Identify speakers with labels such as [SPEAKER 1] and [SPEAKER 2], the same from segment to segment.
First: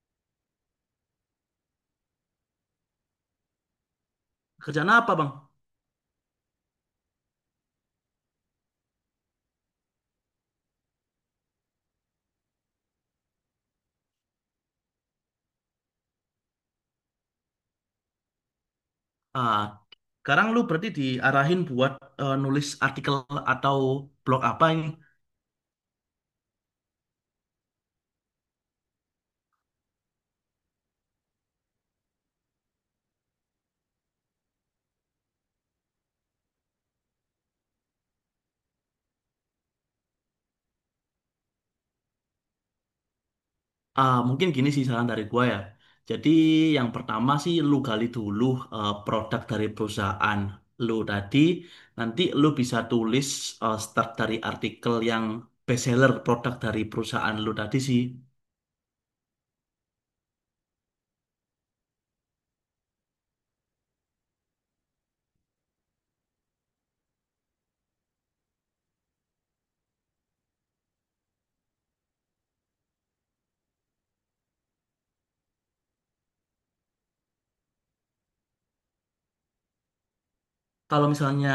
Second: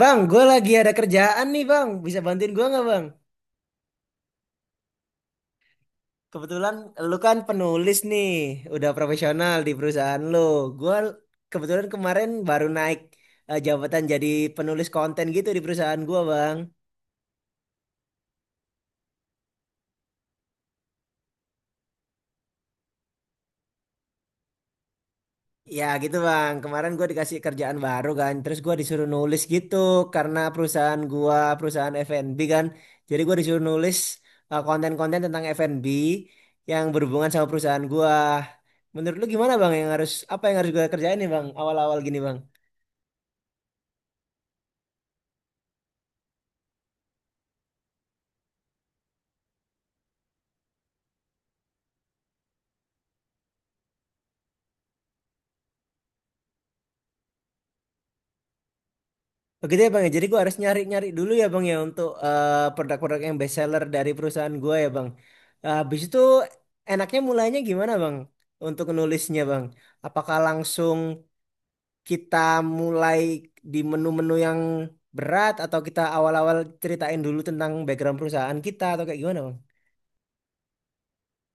[SPEAKER 1] Bang, gue lagi ada kerjaan nih, bang. Bisa bantuin gue nggak, bang?
[SPEAKER 2] Kerjaan apa, Bang?
[SPEAKER 1] Kebetulan lu kan penulis nih, udah profesional di perusahaan lu. Gue kebetulan kemarin baru naik jabatan, jadi penulis konten gitu di perusahaan gue, bang.
[SPEAKER 2] Ah, Sekarang lu berarti diarahin buat nulis artikel atau blog apa ini?
[SPEAKER 1] Ya gitu, bang, kemarin gue dikasih kerjaan baru kan, terus gue disuruh nulis gitu karena perusahaan gua perusahaan F&B kan, jadi gue disuruh nulis konten-konten tentang F&B yang berhubungan sama perusahaan gua. Menurut lu gimana, bang, yang harus apa yang harus gue kerjain nih, bang, awal-awal gini, bang?
[SPEAKER 2] Mungkin gini sih saran dari gua ya. Jadi yang pertama sih lu gali dulu produk dari perusahaan lu tadi. Nanti lu bisa tulis start dari artikel yang bestseller produk dari perusahaan lu tadi sih.
[SPEAKER 1] Begitu ya, bang, ya, jadi gue harus nyari-nyari dulu ya, bang, ya, untuk produk-produk yang best seller dari perusahaan gue ya, bang. Habis itu enaknya mulainya gimana, bang, untuk nulisnya, bang? Apakah langsung kita mulai di menu-menu yang berat atau kita awal-awal ceritain dulu tentang background perusahaan kita atau kayak gimana, bang?
[SPEAKER 2] Kalau misalnya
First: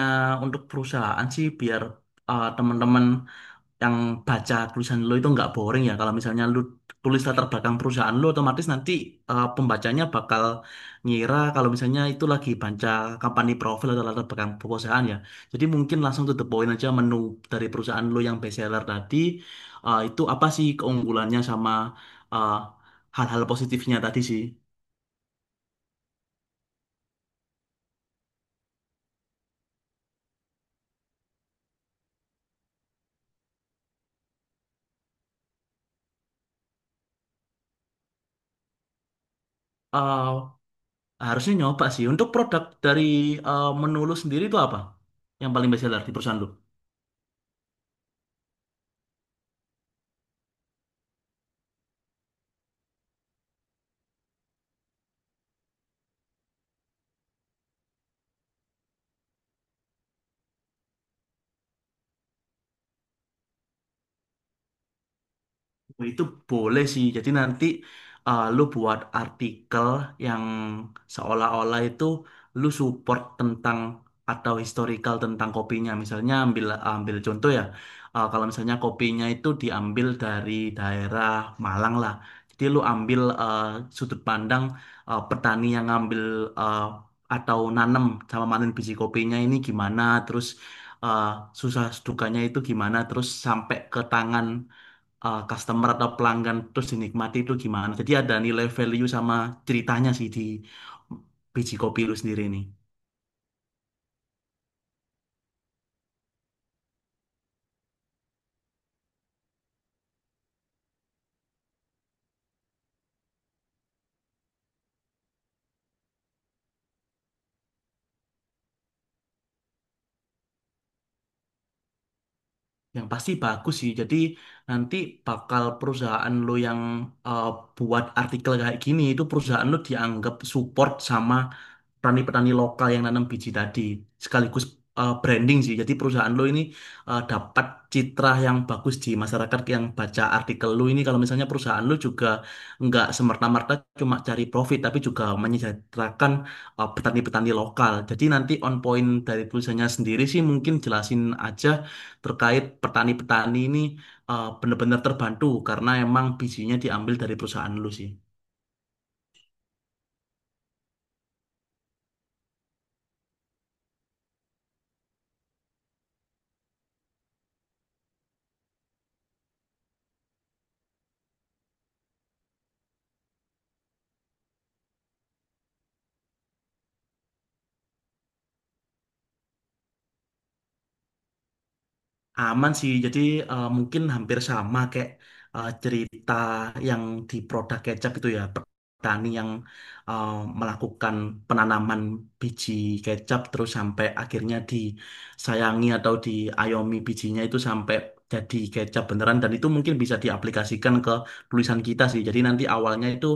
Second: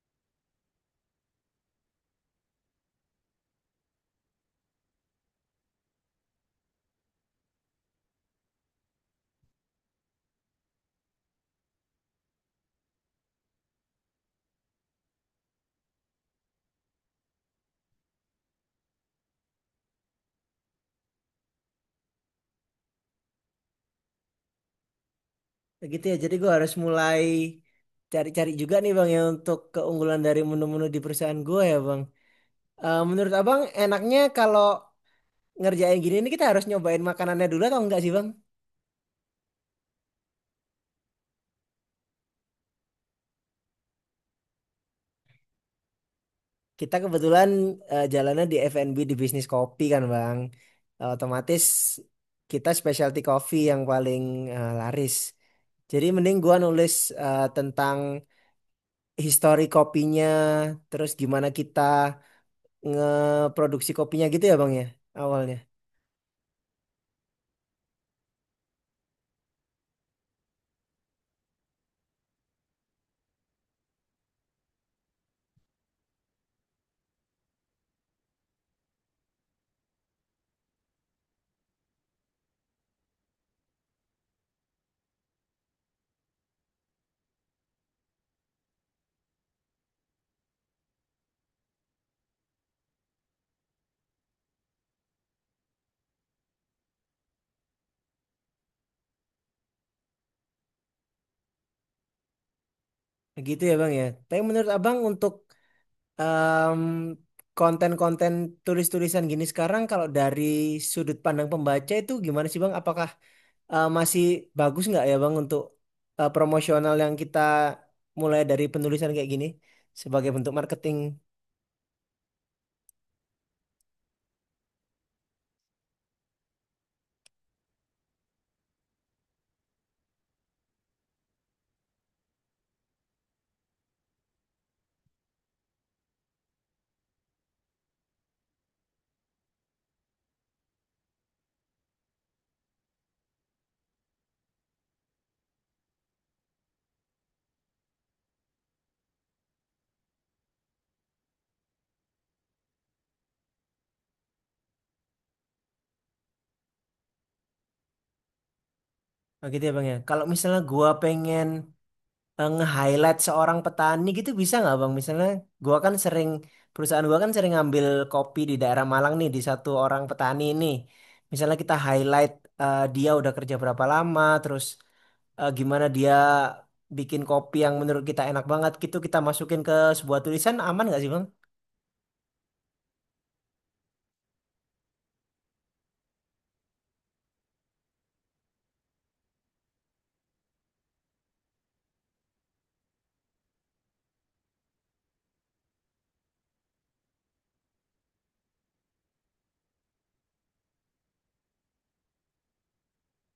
[SPEAKER 2] untuk perusahaan sih biar teman-teman yang baca tulisan lo itu nggak boring ya. Kalau misalnya lo tulis latar belakang perusahaan lo, otomatis nanti pembacanya bakal ngira kalau misalnya itu lagi baca company profile atau latar belakang perusahaan ya. Jadi mungkin langsung to the point aja menu dari perusahaan lo yang best seller tadi, itu apa sih keunggulannya sama eh, hal-hal positifnya tadi sih.
[SPEAKER 1] Kayak gitu ya, jadi gue harus mulai cari-cari juga nih, bang, ya, untuk keunggulan dari menu-menu di perusahaan gue ya, bang. Eh, menurut abang enaknya kalau ngerjain gini ini kita harus nyobain makanannya dulu atau enggak sih, bang?
[SPEAKER 2] Eh, Harusnya nyoba sih. Untuk produk dari menu lo sendiri itu apa? Yang paling best seller di perusahaan lo?
[SPEAKER 1] Kita kebetulan jalannya di F&B, di bisnis kopi kan, Bang. Eh, otomatis kita specialty coffee yang paling laris. Jadi mending gua nulis tentang histori kopinya, terus gimana kita ngeproduksi kopinya gitu ya, Bang, ya, awalnya.
[SPEAKER 2] Oh, itu boleh sih. Jadi nanti lu buat artikel yang seolah-olah itu lu support tentang atau historical tentang kopinya. Misalnya ambil ambil contoh ya. Kalau misalnya kopinya itu diambil dari daerah Malang lah. Jadi lu ambil sudut pandang petani yang ngambil eh, atau nanem sama panen biji kopinya ini gimana, terus eh, susah dukanya itu gimana, terus sampai ke tangan customer atau pelanggan terus dinikmati itu gimana. Jadi ada nilai value sama ceritanya sih di biji kopi lu sendiri nih.
[SPEAKER 1] Gitu ya, Bang, ya. Tapi menurut Abang untuk em, konten-konten tulis-tulisan gini sekarang kalau dari sudut pandang pembaca itu gimana sih, Bang? Apakah masih bagus nggak ya, Bang, untuk promosional yang kita mulai dari penulisan kayak gini sebagai bentuk marketing?
[SPEAKER 2] Yang pasti bagus sih. Jadi nanti bakal perusahaan lu yang uh, buat artikel kayak gini itu perusahaan lu dianggap support sama petani-petani lokal yang nanam biji tadi sekaligus branding sih. Jadi perusahaan lo ini dapat citra yang bagus di masyarakat yang baca artikel lo ini. Kalau misalnya perusahaan lo juga nggak semerta-merta cuma cari profit, tapi juga menyejahterakan petani-petani lokal. Jadi nanti on point dari tulisannya sendiri sih mungkin jelasin aja terkait petani-petani ini benar-benar terbantu karena emang bijinya diambil dari perusahaan lo sih.
[SPEAKER 1] Oh, gitu ya, Bang, ya. Kalau misalnya gua pengen nge-highlight seorang petani gitu bisa nggak, Bang? Misalnya gua kan sering perusahaan gua kan sering ngambil kopi di daerah Malang nih, di satu orang petani ini. Misalnya kita highlight dia udah kerja berapa lama, terus gimana dia bikin kopi yang menurut kita enak banget gitu kita masukin ke sebuah tulisan, aman nggak sih, Bang?
[SPEAKER 2] Aman sih, jadi mungkin hampir sama kayak cerita yang di produk kecap itu ya, petani yang eh, melakukan penanaman biji kecap terus sampai akhirnya disayangi atau diayomi bijinya itu sampai jadi kecap beneran dan itu mungkin bisa diaplikasikan ke tulisan kita sih. Jadi nanti awalnya itu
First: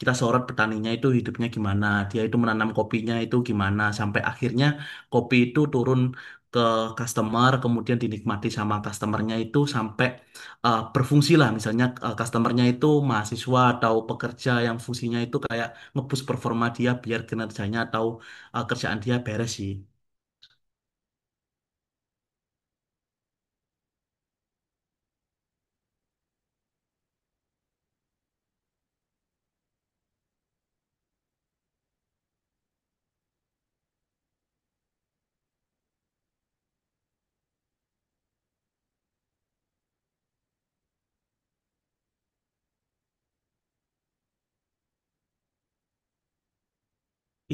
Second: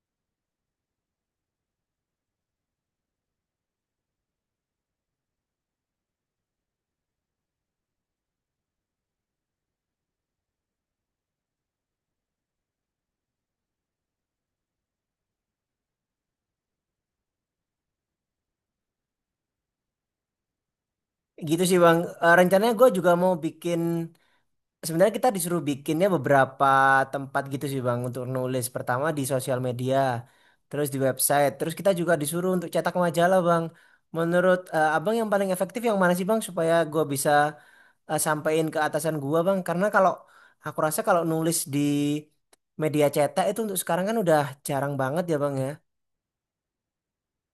[SPEAKER 2] kita sorot petaninya itu hidupnya gimana, dia itu menanam kopinya itu gimana sampai akhirnya kopi itu turun ke customer, kemudian dinikmati sama customernya itu sampai berfungsi lah. Misalnya customernya itu mahasiswa atau pekerja yang fungsinya itu kayak nge-boost performa dia biar kinerjanya atau kerjaan dia beres sih.
[SPEAKER 1] Gitu sih, Bang. Eh, rencananya gue juga mau bikin, sebenarnya kita disuruh bikinnya beberapa tempat gitu sih, Bang, untuk nulis. Pertama di sosial media, terus di website, terus kita juga disuruh untuk cetak majalah, Bang. Menurut Abang yang paling efektif yang mana sih, Bang, supaya gue bisa sampein ke atasan gue, Bang? Karena kalau aku rasa kalau nulis di media cetak itu untuk sekarang kan udah jarang banget ya, Bang, ya.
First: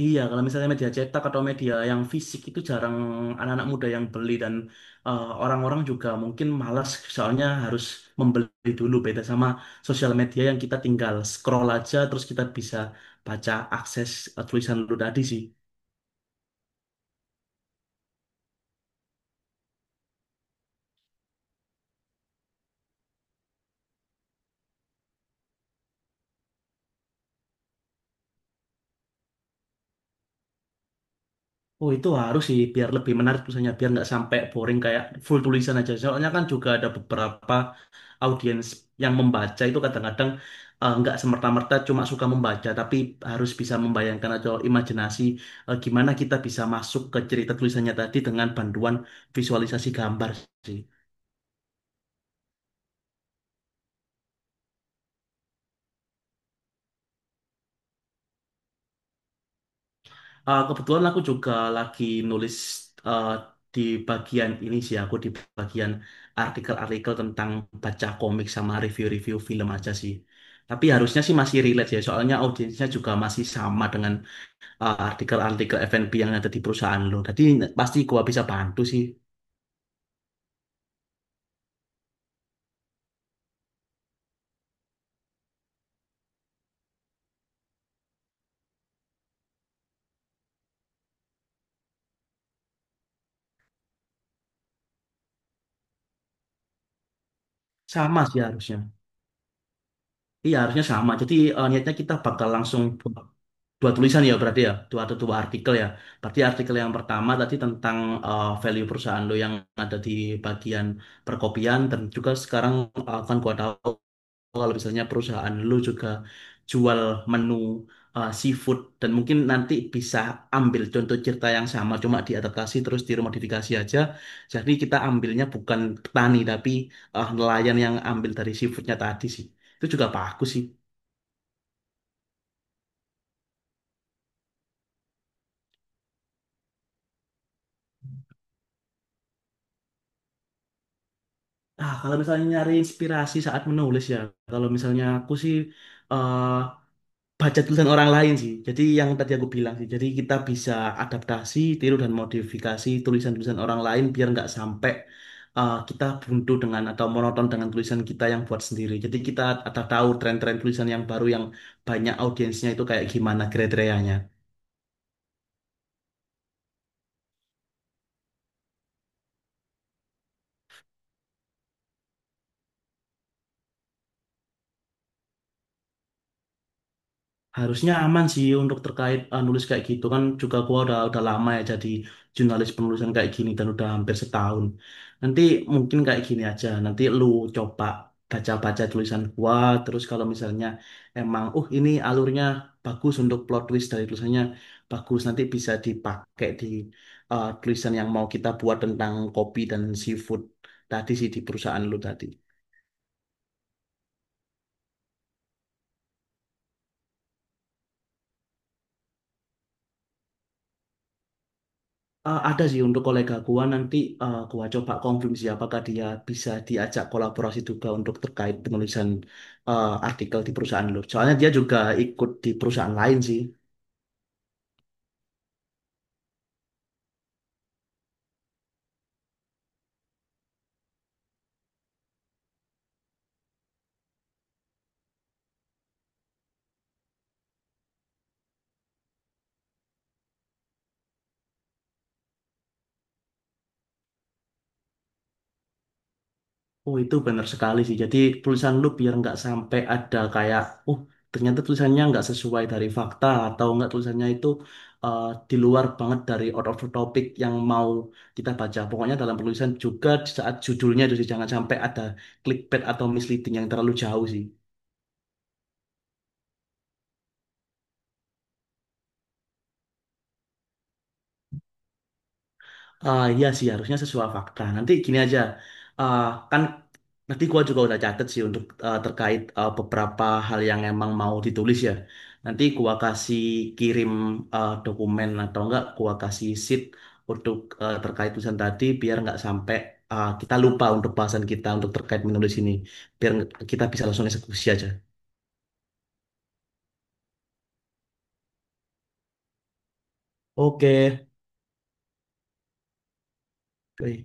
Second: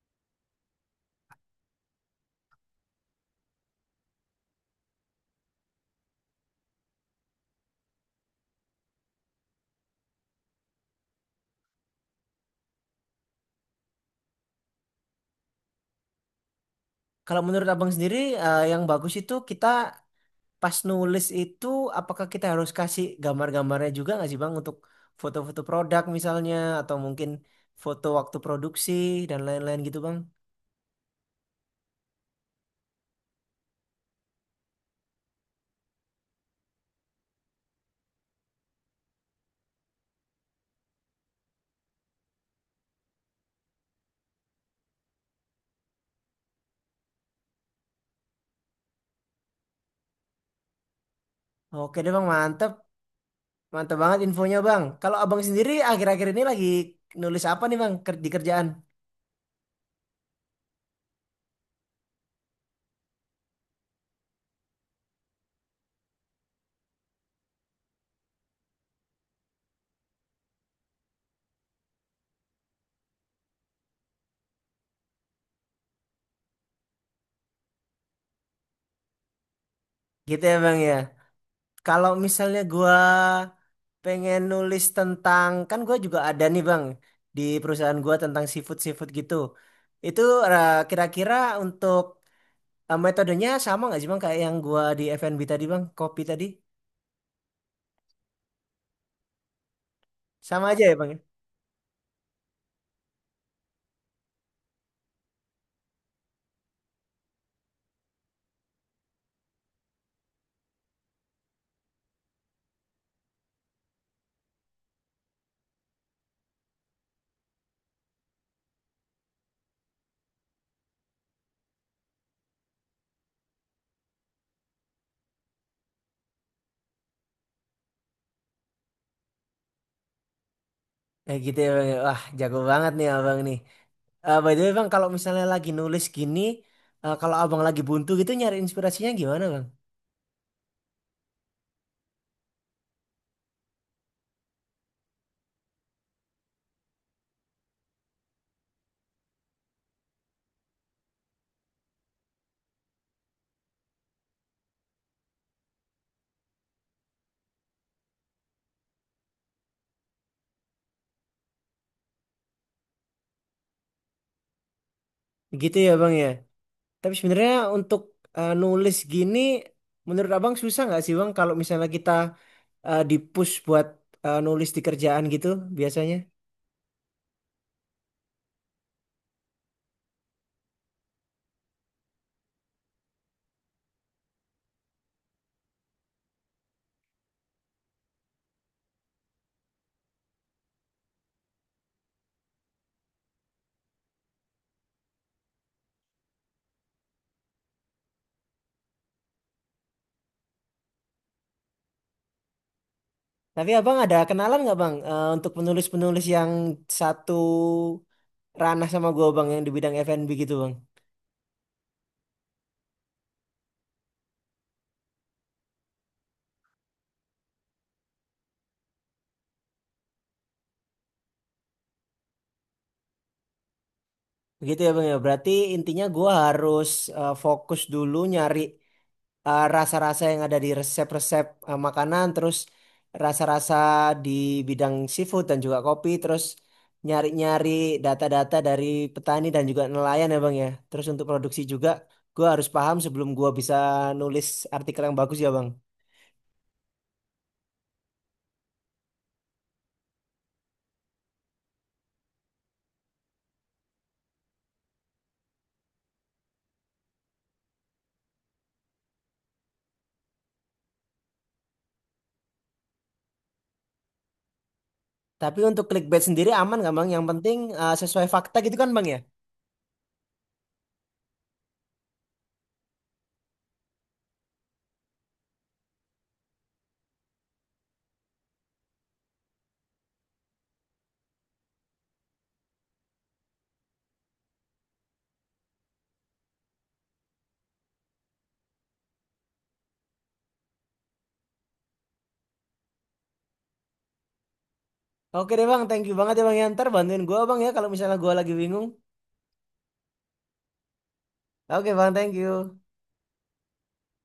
[SPEAKER 2] Iya, kalau misalnya media cetak atau media yang fisik itu jarang anak-anak muda yang beli dan orang-orang juga mungkin malas soalnya harus membeli dulu beda sama sosial media yang kita tinggal scroll aja terus kita bisa baca akses tulisan lu tadi sih.
[SPEAKER 1] Kalau menurut Abang sendiri yang bagus itu kita pas nulis itu, apakah kita harus kasih gambar-gambarnya juga nggak sih, Bang, untuk foto-foto produk misalnya atau mungkin foto waktu produksi dan lain-lain gitu, Bang?
[SPEAKER 2] Oh, itu harus sih biar lebih menarik tulisannya biar nggak sampai boring kayak full tulisan aja. Soalnya kan juga ada beberapa audiens yang membaca itu kadang-kadang nggak semerta-merta cuma suka membaca tapi harus bisa membayangkan atau imajinasi gimana kita bisa masuk ke cerita tulisannya tadi dengan bantuan visualisasi gambar sih.
[SPEAKER 1] Oke deh, Bang, mantep. Mantep banget infonya, Bang. Kalau Abang sendiri akhir-akhir ini lagi nulis apa nih, Bang, di kerjaan?
[SPEAKER 2] Kebetulan aku juga lagi nulis eh, di bagian ini sih, aku di bagian artikel-artikel tentang baca komik sama review-review film aja sih. Tapi harusnya sih masih relate ya, soalnya audiensnya juga masih sama dengan artikel-artikel F&B yang ada di perusahaan lo. Jadi pasti gua bisa bantu sih.
[SPEAKER 1] Gitu ya, Bang, ya. Kalau misalnya gua pengen nulis tentang, kan gua juga ada nih, Bang, di perusahaan gua tentang seafood-seafood gitu. Itu kira-kira untuk metodenya sama nggak sih, bang, kayak yang gua di FNB tadi, bang, kopi tadi
[SPEAKER 2] Sama sih harusnya. Iya
[SPEAKER 1] sama aja
[SPEAKER 2] harusnya
[SPEAKER 1] ya, bang,
[SPEAKER 2] sama.
[SPEAKER 1] ya?
[SPEAKER 2] Jadi niatnya kita bakal langsung buat dua tulisan ya berarti ya dua atau dua artikel ya berarti artikel yang pertama tadi tentang value perusahaan lo yang ada di bagian perkopian dan juga sekarang akan gua tahu kalau misalnya perusahaan lo juga jual menu seafood dan mungkin nanti bisa ambil contoh cerita yang sama cuma diadaptasi terus diremodifikasi aja jadi kita ambilnya bukan petani tapi nelayan yang ambil dari seafoodnya tadi sih itu juga bagus sih.
[SPEAKER 1] Eh, gitu ya, bang, ya. Wah, jago banget nih abang nih. Eh, by the way, bang, kalau misalnya lagi nulis gini kalau abang lagi buntu gitu nyari inspirasinya gimana, bang?
[SPEAKER 2] Kalau misalnya nyari inspirasi saat menulis ya, kalau misalnya aku sih eh, baca tulisan orang lain sih. Jadi yang tadi aku bilang sih, jadi kita bisa adaptasi, tiru dan modifikasi tulisan-tulisan orang lain biar nggak sampai kita buntu dengan atau monoton dengan tulisan kita yang buat sendiri. Jadi kita ada tahu tren-tren tulisan yang baru yang banyak audiensnya itu kayak gimana kriteria.
[SPEAKER 1] Gitu ya, bang, ya, tapi sebenarnya untuk nulis gini menurut abang susah nggak sih, bang, kalau misalnya kita dipush buat nulis di kerjaan gitu biasanya.
[SPEAKER 2] Harusnya aman sih untuk terkait nulis kayak gitu kan juga gua udah lama ya jadi jurnalis penulisan kayak gini dan udah hampir setahun. Nanti mungkin kayak gini aja. Nanti lu coba baca-baca tulisan gua terus kalau misalnya emang ini alurnya bagus untuk plot twist dari tulisannya bagus nanti bisa dipakai di tulisan yang mau kita buat tentang kopi dan seafood tadi sih di perusahaan lu tadi.
[SPEAKER 1] Tapi abang ada kenalan nggak, bang, untuk penulis-penulis yang satu ranah sama gue, bang, yang di bidang F&B gitu, bang?
[SPEAKER 2] Ada sih untuk kolega gua nanti gua coba konfirmasi apakah dia bisa diajak kolaborasi juga untuk terkait penulisan artikel di perusahaan lu. Soalnya dia juga ikut di perusahaan lain sih.
[SPEAKER 1] Begitu ya, bang, ya, berarti intinya gue harus fokus dulu nyari rasa-rasa yang ada di resep-resep makanan, terus rasa-rasa di bidang seafood dan juga kopi, terus nyari-nyari data-data dari petani dan juga nelayan ya, bang, ya, terus untuk produksi juga gue harus paham sebelum gue bisa nulis artikel yang bagus ya, bang.
[SPEAKER 2] Oh, itu benar sekali sih. Jadi tulisan lu biar nggak sampai ada kayak, oh, ternyata tulisannya nggak sesuai dari fakta atau nggak tulisannya itu eh, di luar banget dari out of the topic yang mau kita baca. Pokoknya dalam penulisan juga di saat judulnya itu sih jangan sampai ada clickbait atau misleading yang terlalu jauh sih.
[SPEAKER 1] Tapi untuk clickbait sendiri aman nggak, bang, yang penting sesuai fakta gitu kan, bang, ya?
[SPEAKER 2] Iya sih harusnya sesuai fakta. Nanti gini aja, Ah, kan nanti gua juga udah catet sih untuk terkait beberapa hal yang emang mau ditulis ya. Nanti gua kasih kirim dokumen atau enggak, gua kasih sheet untuk terkait tulisan tadi biar nggak sampai kita lupa untuk bahasan kita untuk terkait menulis ini, biar kita bisa langsung eksekusi aja.
[SPEAKER 1] Oke deh, bang, thank you banget ya, bang, ya. Ntar bantuin gue, bang, ya, kalau misalnya gue lagi bingung.
[SPEAKER 2] Oke.
[SPEAKER 1] Oke, bang, thank you.
[SPEAKER 2] Oke.